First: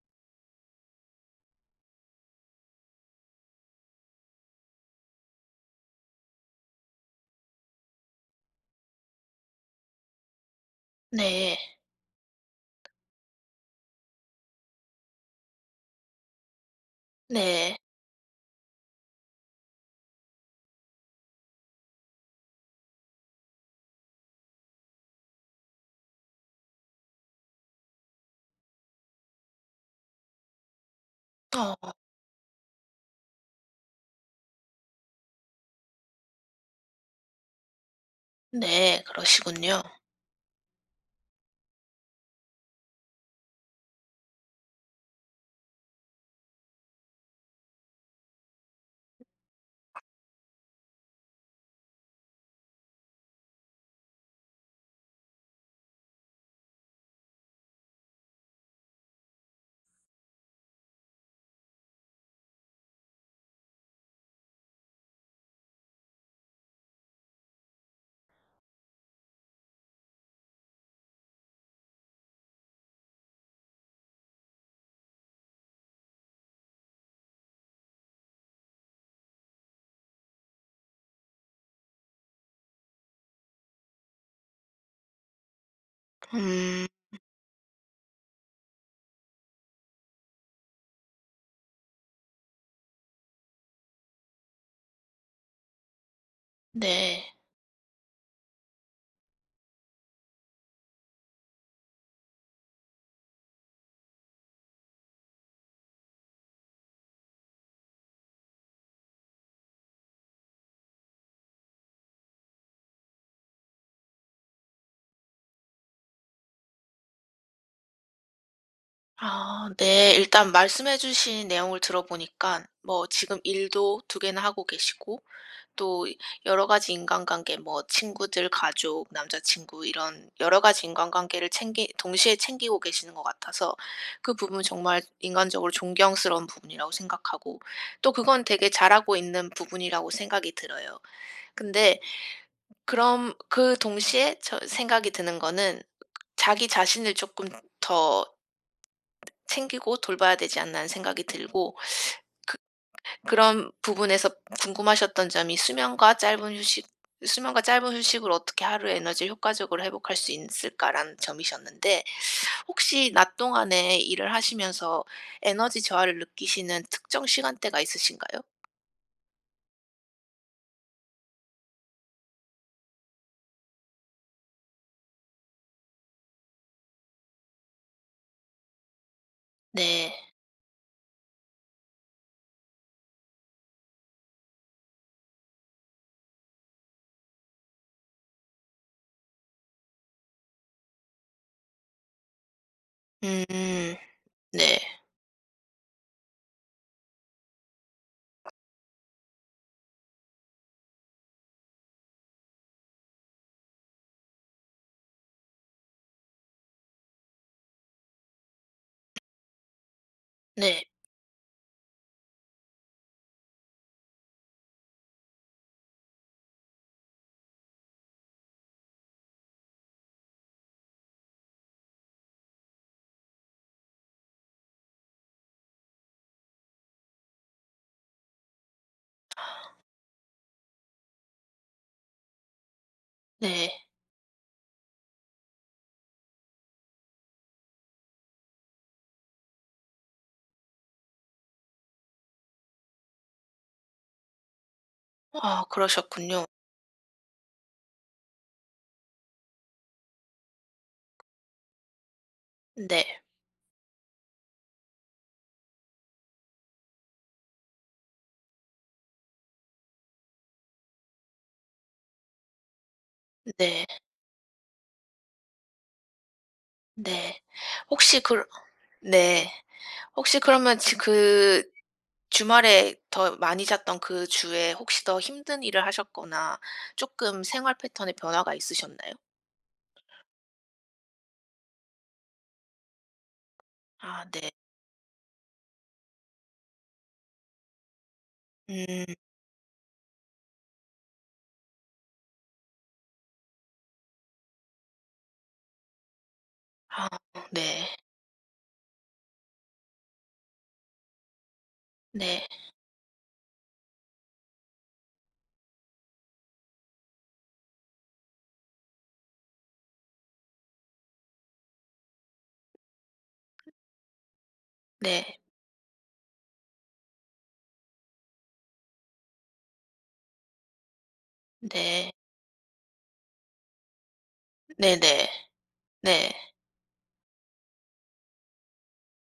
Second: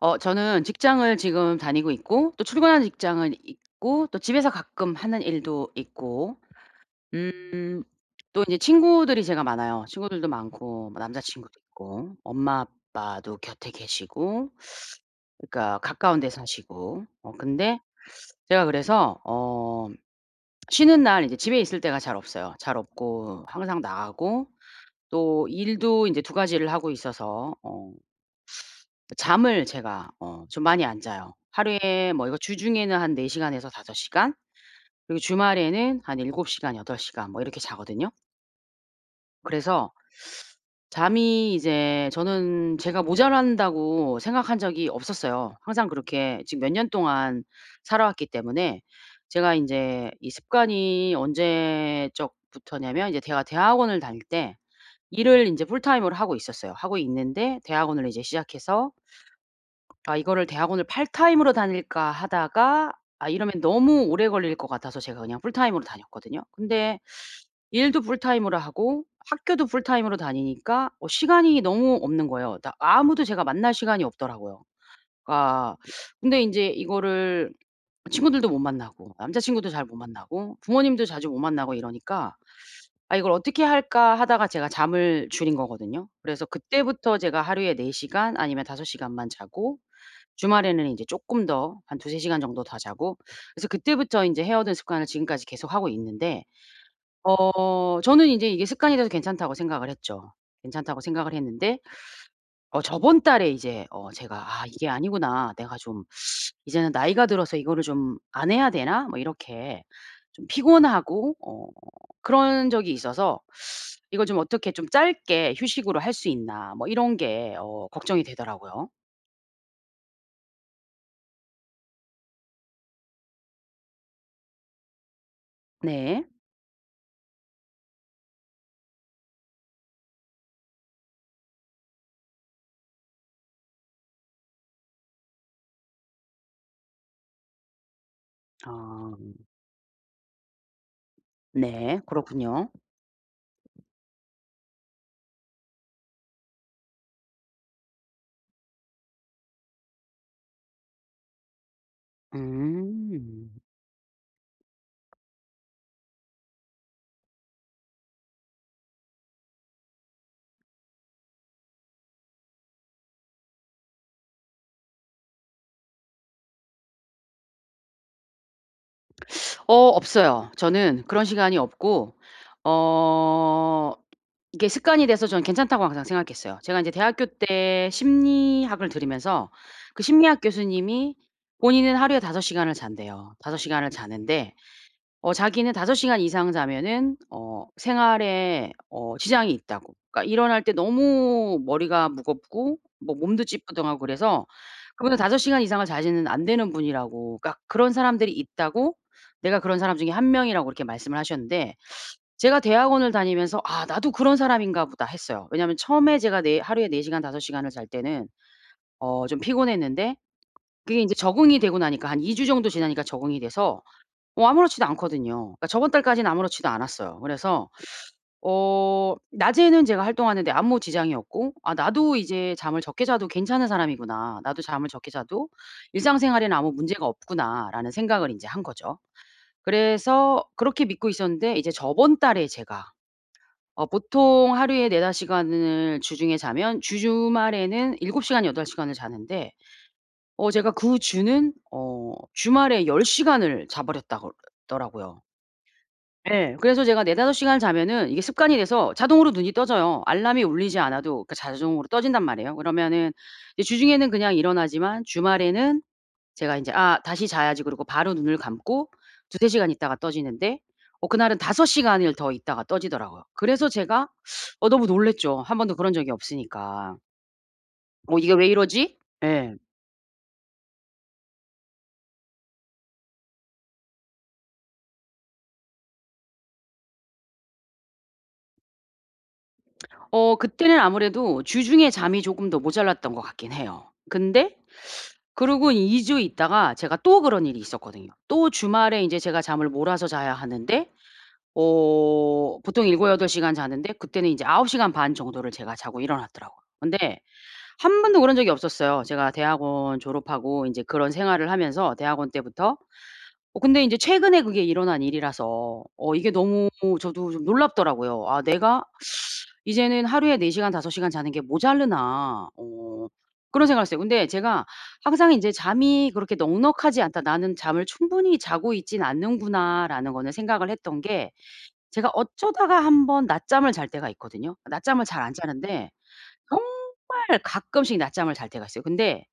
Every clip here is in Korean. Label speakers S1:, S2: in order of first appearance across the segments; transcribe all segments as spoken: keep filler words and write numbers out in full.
S1: 어 저는 직장을 지금 다니고 있고 또 출근하는 직장은 있고 또 집에서 가끔 하는 일도 있고 음 또 인제 친구들이 제가 많아요. 친구들도 많고 뭐 남자 친구도
S2: 네.
S1: 있고 엄마 아빠도 곁에 계시고 그러니까 가까운 데 사시고 어
S2: 네.
S1: 근데 제가 그래서 어 쉬는 날 인제 집에 있을 때가 잘 없어요. 잘 없고 항상 나가고 또 일도 인제 두 가지를 하고 있어서 어 그 잠을 제가 어 좀 많이 안 자요.
S2: 어. 어.
S1: 하루에 뭐 이거 주중에는 한 네 시간에서 다섯 시간 그리고 주말에는 한 일곱 시간, 여덟 시간 뭐 이렇게 자거든요.
S2: 네 그러시군요.
S1: 그래서 잠이 이제 저는 제가 모자란다고 생각한 적이 없었어요. 항상 그렇게 지금 몇 년 동안 살아 왔기 때문에 제가 인제 이 습관이 언제적부터냐면 이제 제가 대학원을 다닐 때 일을 인제 풀타임으로 하고 있었어요. 하고 있는데 대학원을 이제 시작해서 ...아 이거를 대학원을 파트타임으로 다닐까 하다가 아 이러면 너무 오래 걸릴 것 같아서 제가 그냥 풀타임으로 다녔거든요. 근데 일도 풀타임으로 하고 학교도 풀타임으로 다니니까 어 시간이 너무 없는 거예요. 다 아무도 제가 만날 시간이 없더라고요. 그러니까 근데 인제 이거를 친구들도 못 만나고 남자 친구도 잘 못 만나고 부모님도 자주 못 만나고 이러니까 '아 이걸 어떻게 할까.' 하다가 제가 잠을 줄인 거거든요. 그래서
S2: 음.
S1: 그때부터
S2: 음
S1: 제가 하루에 네 시간 아니면 다섯 시간만 자고 주말에는 인제 쪼끔 더 한 두세 시간 정도 더 자고 그래서 그때부터 인제 해 오던 습관을 지금까지 계속 하고 있는데
S2: 네.
S1: 어 저는 인제 이게 습관이 돼서 괜찮다고 생각을 했죠. 괜찮다고 생각을 했는데 어 저번 달에 이제 어 제가 '아 이게 아니구나. 내가 좀 이제는 나이가 들어서 이거를 좀 안 해야 되나?' 뭐 이렇게 좀 피곤하고 어 그런 적이 있어서 이걸 좀 어떻게 '좀 짧게 휴식으로 할 수 있나?' 뭐 이런 게 어 걱정이 되더라고요.
S2: 아 네. 일단 말씀해 주신 내용을 들어보니깐 뭐 지금 일도 두 개나 하고 계시고 또
S1: 네.
S2: 여러 가지 인간관계 뭐 친구들, 가족, 남자 친구 이런 여러 가지 인간관계를 챙기 동시에 챙기고 계시는 것 같아서 그 부분은 정말 인간적으로 존경스러운 부분이라고 생각하고. 또 그건 되게
S1: 아.
S2: 잘하고 있는 부분이라고 생각이 들어요. 근데
S1: 네, 그렇군요.
S2: 그럼 그 동시에 저 생각이 드는 거는 '자기 자신을 쪼끔 더 챙기고 돌봐야 되지 않나?' 하는 생각이 들고 그
S1: 음.
S2: 그런 부분에서 궁금하셨던 점이 수면과 짧은 휴식 '수면과 짧은 휴식으로 어떻게 하루에 에너지를 효과적으로 회복할 수 인쓸까라는 점이셨는데 혹시 낮 동안에 일을 하시면서 에너지 저하를 느끼시는 특정 시간대가 있으신가요?
S1: 어 없어요. 저는 그런 시간이 없고 어 이게 습관이 돼서 저는 괜찮다고 항상 생각했어요. 제가 인제 대학교 때 심리학을 들으면서 그
S2: 네.
S1: 심리학 교수님이 본인은 하루에 다섯 시간을 잔대요. 다섯 시간을 자는데 어 자기는 다섯 시간 이상 자면은 어 생활에 어 지장이 있다고. 그러니까 일어날 때 너무 머리가 무겁고 뭐 몸도
S2: 음
S1: 찌뿌둥하고 그래서
S2: 네.
S1: 그분은 다섯 시간 이상을 자시는 안 되는 분이라고. 그러니까 그런 사람들이 있다고. 내가 그런 사람 중에 한 명이라고 이렇게 말씀을 하셨는데 제가 대학원을 다니면서 '아 나도 그런 사람인가 보다.' 했어요. 왜냐면 처음에 제가 네 하루에 네 시간 다섯 시간을 잘 때는
S2: 음.
S1: 어 좀 피곤했는데
S2: 네.
S1: 그게 인제 적응이 되고 나니까 한 이 주 정도 지나니까 적응이 돼서 뭐 아무렇지도 않거든요. 그러니까 저번 달까지는 아무렇지도 않았어요. 그래서 어 낮에는 제가 활동하는 데 아무 지장이 없고 '아 나도 이제 잠을 적게 자도 괜찮은 사람이구나. 나도 잠을 적게 자도 일상생활에는 아무 문제가 없구나.'라는 생각을 인제 한 거죠. 그래서 그렇게 믿고 있었는데 이제 저번 달에 제가
S2: 네.
S1: 어 보통 하루에 네다섯 시간을 주중에 자면 주 주말에는 일곱 시간 여덟 시간을 자는데 어 제가 그 주는 어 주말에 열 시간을 자 버렸다고 더라고요.
S2: 아 그러셨군요.
S1: 예. 그래서 제가 네 다섯 시간을 자면은 이게 습관이 돼서 자동으로 눈이 떠져요. 알람이 울리지 않아도 그러니까 자종으로 떠진단 말이에요. 그러면은
S2: 네.
S1: 이제 주중에는 그냥 일어나지만 주말에는 제가 인제 '아 다시 자야지.' 그러고 바로 눈을 감고 두세 시간 있다가 떠지는데 어 그날은 다섯 시간을 더 있다가 떠지더라고요. 그래서
S2: 네.
S1: 제가 어 너무 놀랐죠. 한 번도 그런 적이 없으니까.
S2: 네.
S1: '어
S2: 혹시
S1: 이게
S2: 그러
S1: 왜 이러지?'
S2: 네.
S1: 예.
S2: 혹시 그러면 지 그 주말에 더 많이 잤던 그 주에 혹시 더 힘든 일을 하셨거나 쪼끔 생활 패턴에 변화가 있으셨나요?
S1: 어 그때는 아무래도 주중에 잠이 쪼금 더 모자랐던 것 같긴 해요.
S2: 아 네.
S1: 근데 그러고 이 주 있다가 제가 또 그런 일이 있었거든요. 또 주말에
S2: 음.
S1: 인제 제가 잠을 몰아서 자야 하는데 어 보통 일고여덟 시간 자는데 그때는 이제 아홉 시간 반 정도를 제가 자고 일어났더라고요.
S2: 아
S1: 근데
S2: 네.
S1: 한 번도 그런 적이 없었어요. 제가 대학원 졸업하고 인제 그런 생활을 하면서 대학원
S2: 네.
S1: 때부터 어 근데 인제 최근에 그게 일어난 일이라서 어 이게 너무 저도 좀 놀랍더라고요. '아 내가 이제는 하루에 네 시간 다섯 시간 자는 게 모자라나?' 어 그런 생각을 했어요. 근데 제가 항상
S2: 네.
S1: 이제 '잠이 그렇게 넉넉하지 않다. 나는 잠을 충분히 자고 있진 않는구나.'라는 거는 생각을 했던 게 제가
S2: 네.
S1: 어쩌다가 한 번 낮잠을 잘 때가 있거든요. 낮잠을 잘
S2: 네네.
S1: 안 자는데
S2: 네.
S1: 정말 가끔씩 낮잠을 잘 때가 있어요. 근데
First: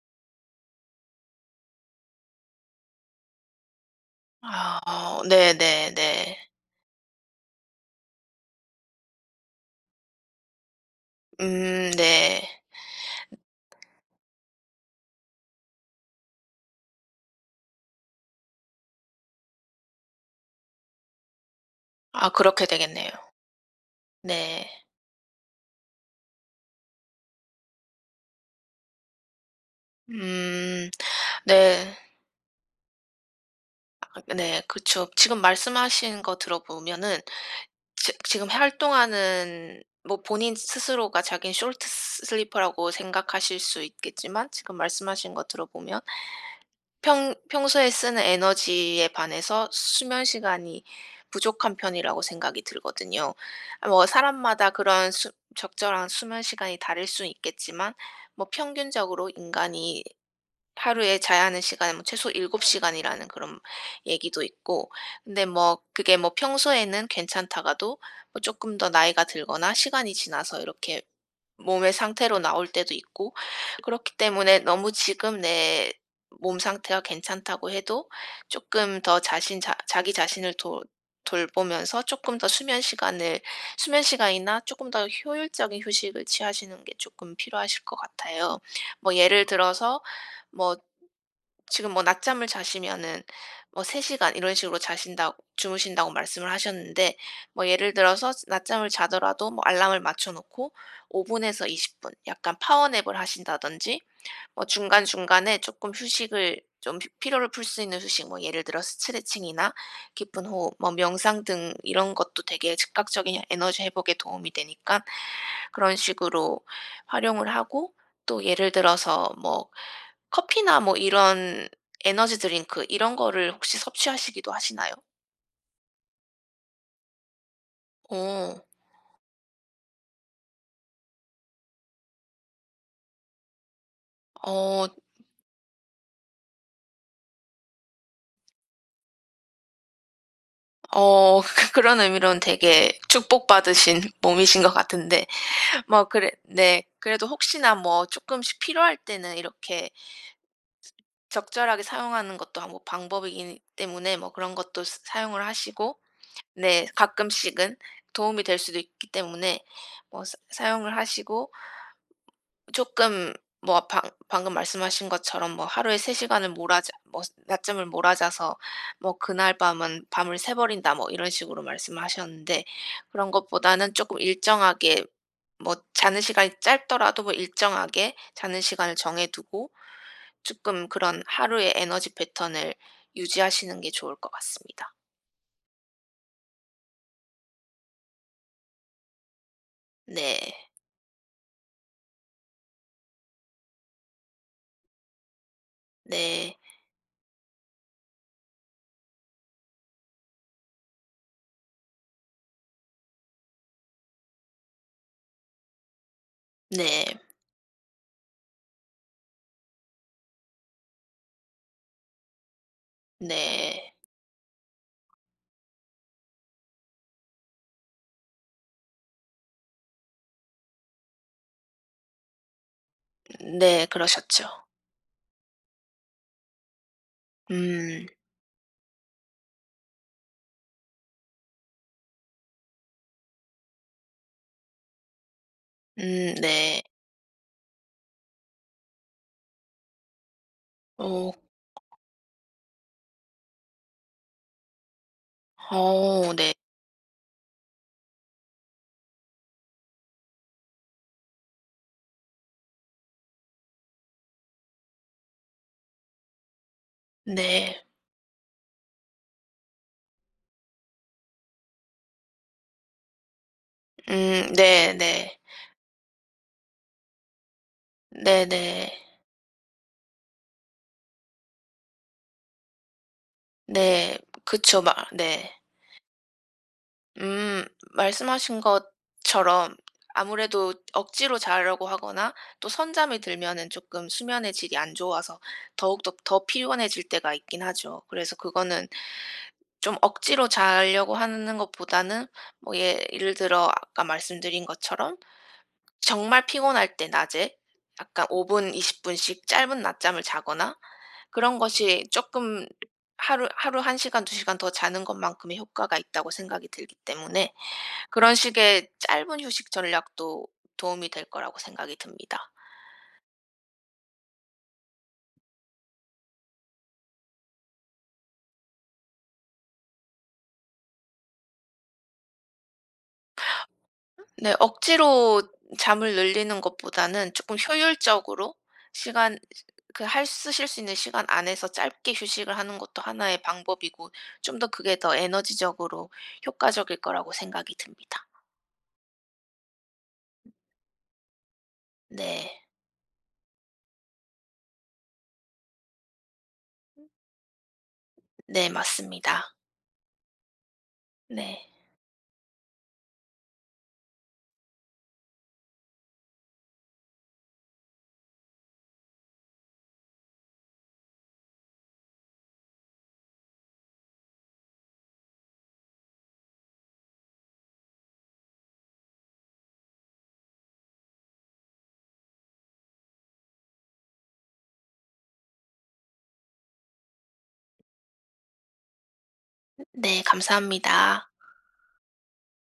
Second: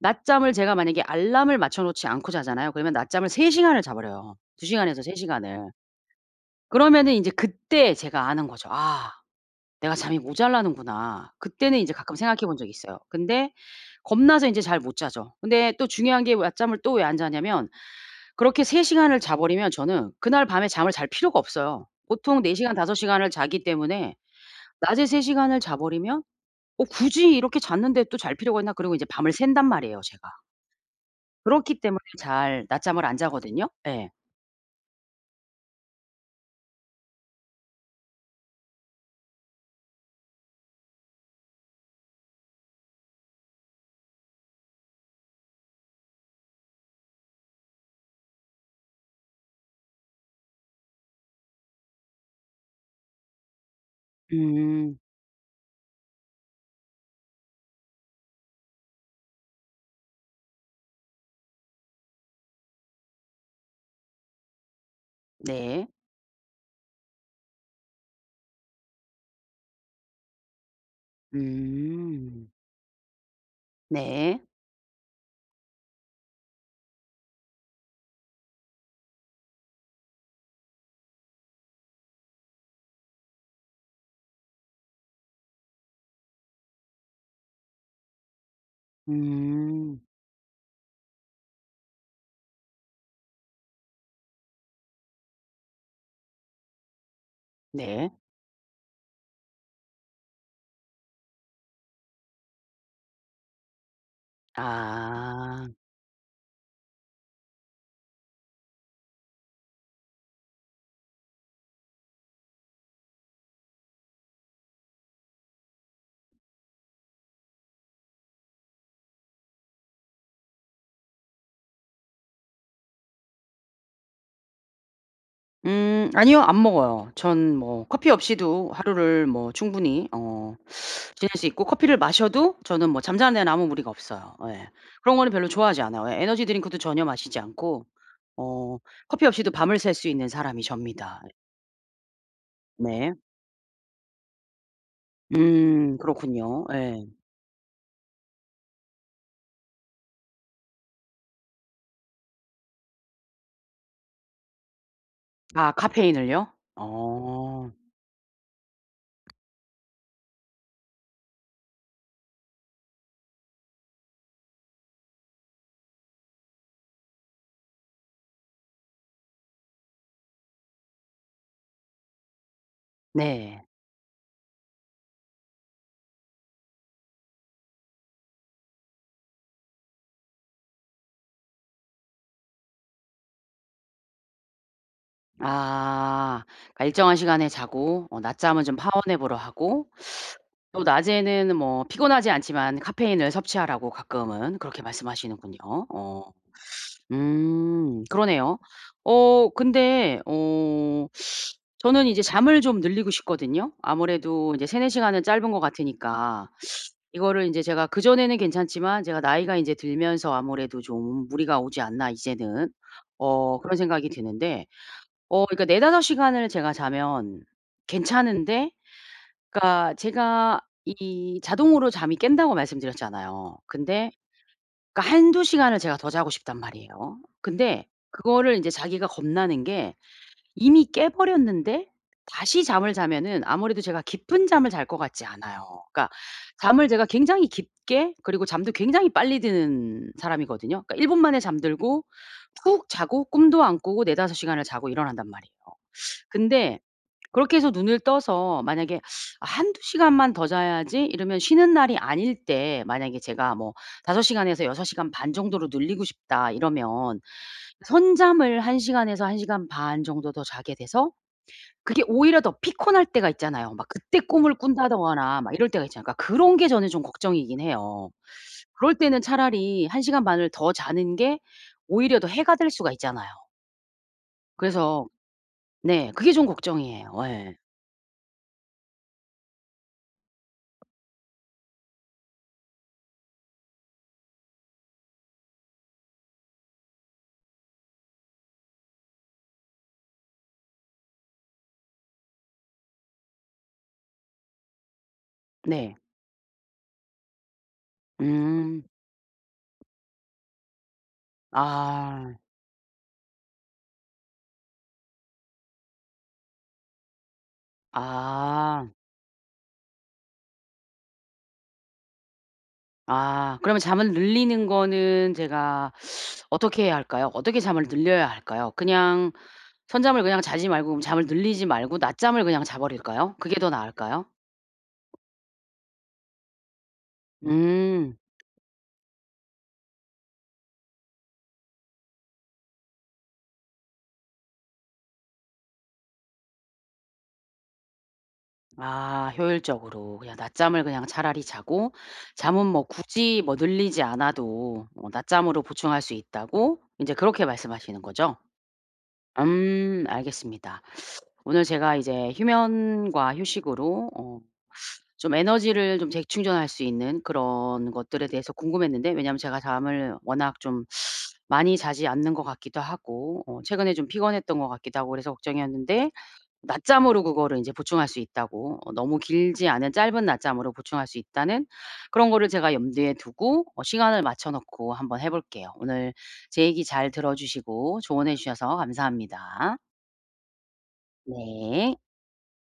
S1: 낮잠을 제가 만약에 알람을 맞춰 놓지 않고 자잖아요. 그러면 낮잠을 세 시간을 자 버려요. 두 시간에서 세
S2: 아
S1: 시간을.
S2: 네네네.
S1: 그러면은 인제 그때 제가 아는 거죠. '아 내가 잠이 모자라는구나.' 그때는
S2: 음
S1: 인제 가끔 생각해
S2: 네.
S1: 본 적이 있어요. 근데 겁나서 인제 잘 못 자죠. 근데 또 중요한 게 낮잠을 또 왜 안 자냐면 그렇게 세 시간을 자버리면 저는 그날 밤에 잠을 잘 필요가 없어요.
S2: 아
S1: 보통 네
S2: 그렇게
S1: 시간, 다섯
S2: 되겠네요.
S1: 시간을 자기 때문에
S2: 네.
S1: 낮에 세 시간을 자버리면 '어 굳이 이렇게 잤는데 또 잘 필요가 있나?' 그러고 이제 밤을 샌단 말이에요, 제가.
S2: 음
S1: 그렇기
S2: 네.
S1: 때문에 잘 낮잠을 안 자거든요? 예.
S2: 아 네 그쵸. 지금 말씀하신 거 들어보면은 지 지금 활동하는 뭐 본인 스스로가 자기는 숄트 스 슬리퍼라고 생각하실 수 있겠지만 지금 말씀하신 거 들어보면 평 평소에 쓰는 에너지에 반해서 수면 시간이 부족한 편이라고 생각이 들거든요. 뭐 사람마다
S1: 음.
S2: 그런 수 적절한 수면 시간이 다를 수 있겠지만 뭐 평균적으로 인간이 하루에 자야 하는 시간은 뭐 최소 일곱 시간이라는 그런 얘기도 있고. 근데 뭐
S1: 네.
S2: 그게 뭐 평소에는 괜찮다가도 쪼끔 더 나이가 들거나 시간이 지나서 이렇게 몸의 상태로
S1: 음.
S2: 나올 때도 있고 그렇기
S1: 네.
S2: 때문에 너무 지금 내 몸 상태가 괜찮다고 해도 쪼끔 더 자신 자 자기 자신을 돌 돌보면서 쪼끔 더 수면 시간을 수면 시간이나 쪼끔 더 효율적인 휴식을 취하시는 게 쪼끔 필요하실 것 같아요. 뭐 예를 들어서
S1: 음.
S2: 뭐 지금 뭐 낮잠을 자시면은 뭐 세 시간 이런 식으로 자신다고 주무신다고 말씀을 하셨는데 뭐 예를
S1: 네.
S2: 들어서 낮잠을 자더라도 뭐 알람을 맞춰놓고 오 분에서 이십 분. 약간 파워 냅을 하신다든지 뭐 중간중간에
S1: 아.
S2: 쪼끔 휴식을 좀 피 피로를 풀 수 있는 휴식 뭐 예를 들어 스트레칭이나 깊은 호흡, 뭐 명상 등 이런 것도 되게 즉각적인 에너지 회복에 도움이 되니까는 그런 식으로 활용을 하고. 또 예를 들어서 뭐 커피나 뭐 이런 에너지 드링크 이런 거를 혹시 섭취하시기도 하시나요?
S1: 음 아니요 안 먹어요. 전 뭐 커피
S2: 어.
S1: 없이도 하루를 뭐 충분히 어 지낼 수 있고 커피를 마셔도 저는 뭐 잠자는 데는 아무 무리가 없어요. 예
S2: 어.
S1: 그런 거는 별로 좋아하지 않아요. 예 에너지 드링크도 전혀 마시지 않고 어 커피 없이도 밤을 샐 수 있는 사람이 접니다.
S2: 어 그런 의미로는 되게
S1: 네.
S2: 축복받으신 몸이신 것 같은데
S1: 음
S2: 뭐 그래
S1: 그렇군요.
S2: 네
S1: 예.
S2: 그래도 혹시나 뭐 쪼끔씩 필요할 때는 이렇게 ...적절하게 사용하는 것도 뭐 방법이기는 때문에 뭐 그런 것도 사 사용을
S1: 아
S2: 하시고
S1: 카페인을요.
S2: 네
S1: 어.
S2: 가끔씩은 도움이 될 수도 있기 때문에 뭐 사 사용을 하시고 ...쪼끔 뭐 방 방금 말씀하신 것처럼 뭐 "하루에 세 시간을 몰아 자 뭐스 낮잠을 몰아자서 뭐 그날 밤은 밤을 새버린다." 뭐 이런 식으로 말씀하셨는데 그런
S1: 네.
S2: 것보다는 쪼끔 일정하게 뭐 자는 시간이 짧더라도 뭐 일정하게 자는 시간을 정해두고 쪼끔 그런 하루의 에너지 패턴을 유지하시는 게 좋을 것 같습니다.
S1: 아. 그니까 일정한 시간에 자고 어 낮잠은 좀 파워냅으로 하고
S2: 네.
S1: 또 낮에는 뭐 피곤하지 않지만 카페인을 섭취하라고 가끔은 그렇게 말씀하시는군요. 어.
S2: 네.
S1: 음 그러네요. 어 근데 어 저는 이제 잠을 좀 늘리고 싶거든요. 아무래도 이제 세네 시간은 짧은 것 같으니까
S2: 네.
S1: 이거를 인제 제가 '그전에는 괜찮지만 제가 나이가 인제 들면서 아무래도 좀 무리가 오지 않나 이제는.' 어 그런
S2: 네.
S1: 생각이 드는데 어 그러니까 네다섯 시간을 제가 자면 괜찮은데 그니까 제가 이 자동으로 잠이 깬다고 말씀드렸잖아요.
S2: 네
S1: 근데
S2: 그러셨죠.
S1: 그러니까 한두 시간을 제가 더 자고 싶단 말이에요. 근데
S2: 음.
S1: 그거를 이제 자기가 겁나는 게 이미 깨버렸는데 다시 잠을 자면은 아무래도 제가 깊은 잠을 잘 것 같지 않아요. 그러니까
S2: 음 네.
S1: 잠을 제가 굉장히 깊게 그리고 잠도 굉장히 빨리 드는 사람이거든요. 그러니까 일 분
S2: 오.
S1: 만에 잠들고 푹 자고 꿈도 안 꾸고 네다섯 시간을 자고 일어난단 말이에요.
S2: 어 네.
S1: 근데 그렇게 해서 눈을 떠서 만약에 '아 한두시간만 더 자야지.' 이러면 쉬는 날이 아닐 때 만약에 제가 뭐 '다섯 시간에서 여섯 시간 반 정도로 늘리고 싶다.' 이러면
S2: 네.
S1: 선잠을 한 시간에서 한 시간 반 정도 더 자게 돼서 그게 오히려 더 피콘할 때가 있잖아요. 막 그때
S2: 음
S1: 꿈을
S2: 네 네.
S1: 꾼다더거나 막 이럴 때가 있잖아요. 그러니까 그런 게 저는 좀 걱정이긴 해요.
S2: 네네.
S1: 그럴 때는 차라리 한 시간 반을 더 자는 게 오히려 더 해가 될 수가 있잖아요.
S2: 네. 그쵸 막
S1: 그래서
S2: 네.
S1: 네 그게 좀 걱정이에요. 예.
S2: 음. 말씀하신 것처럼 아무래도 억지로 자려고 하거나 또 선잠이 들면은 쪼끔 수면의 질이 안 좋아서 더욱더 더 피곤해질 때가 있긴 하죠. 그래서 그거는 쫌 억지로 잘려고 한는 것보다는 뭐 예 예를 들어 아까 말씀드린 것처럼
S1: 네.
S2: 정말 피곤할 때 낮에 약간 오 분
S1: 음.
S2: 이십 분씩 짧은 낮잠을 자거나 그런 것이
S1: 아.
S2: 쪼끔 하루 하루 한 시간 두 시간 더 자는 것만큼의 효과가 있다고 생각이 들기 때문에 그런 식의
S1: 아.
S2: 짧은 휴식 전략도 도움이 될 거라고 생각이 듭니다.
S1: 아 그러면 잠을 늘리는 거는 제가 어떻게 해야 할까요? 어떻게 잠을 늘려야 할까요? 그냥 선잠을 그냥 자지 말고 그러면 잠을 늘리지 말고 낮잠을 그냥 자버릴까요? 그게 더 나을까요?
S2: 네 억지로 잠을 늘리는 것보다는 쪼끔
S1: 음.
S2: 효율적으로 시간 으 그 할 쓰실 수 있는 시간 안에서 짧게 휴식을 하는 것도 하나의 방법이고 쫌 더 그게 더 에너지적으로 효과적일 거라고 생각이 듭니다.
S1: 아 효율적으로 그냥 낮잠을 그냥 차라리 자고
S2: 네.
S1: 잠은 뭐 굳이 뭐 늘리지 않아도 뭐 낮잠으로 보충할 수 있다고 이제 그렇게 말씀하시는 거죠?
S2: 네 맞습니다.
S1: 음 알겠습니다. 오늘
S2: 네.
S1: 제가 이제 휴면과 휴식으로 어 좀 에너지를 좀 재충전할 수 있는 그런 것들에 대해서 궁금했는데 왜냐면 제가 잠을 워낙 좀 많이 자지 않는 것 같기도 하고 어 최근에 좀 피곤했던거 같기도 하고 그래서 걱정이었는데 낮잠으로 그거를 인제 보충할 수 있다고 어 너무 길지 않은 짧은 낮잠으로 보충할 수 있다는 그런 거를 제가 염두에 두고 어 시간을 맞춰놓고 한번 해볼게요. 오늘 제 얘기 잘 들어주시고 조언해 주셔서 감사합니다.
S2: 네 감사합니다.
S1: 네.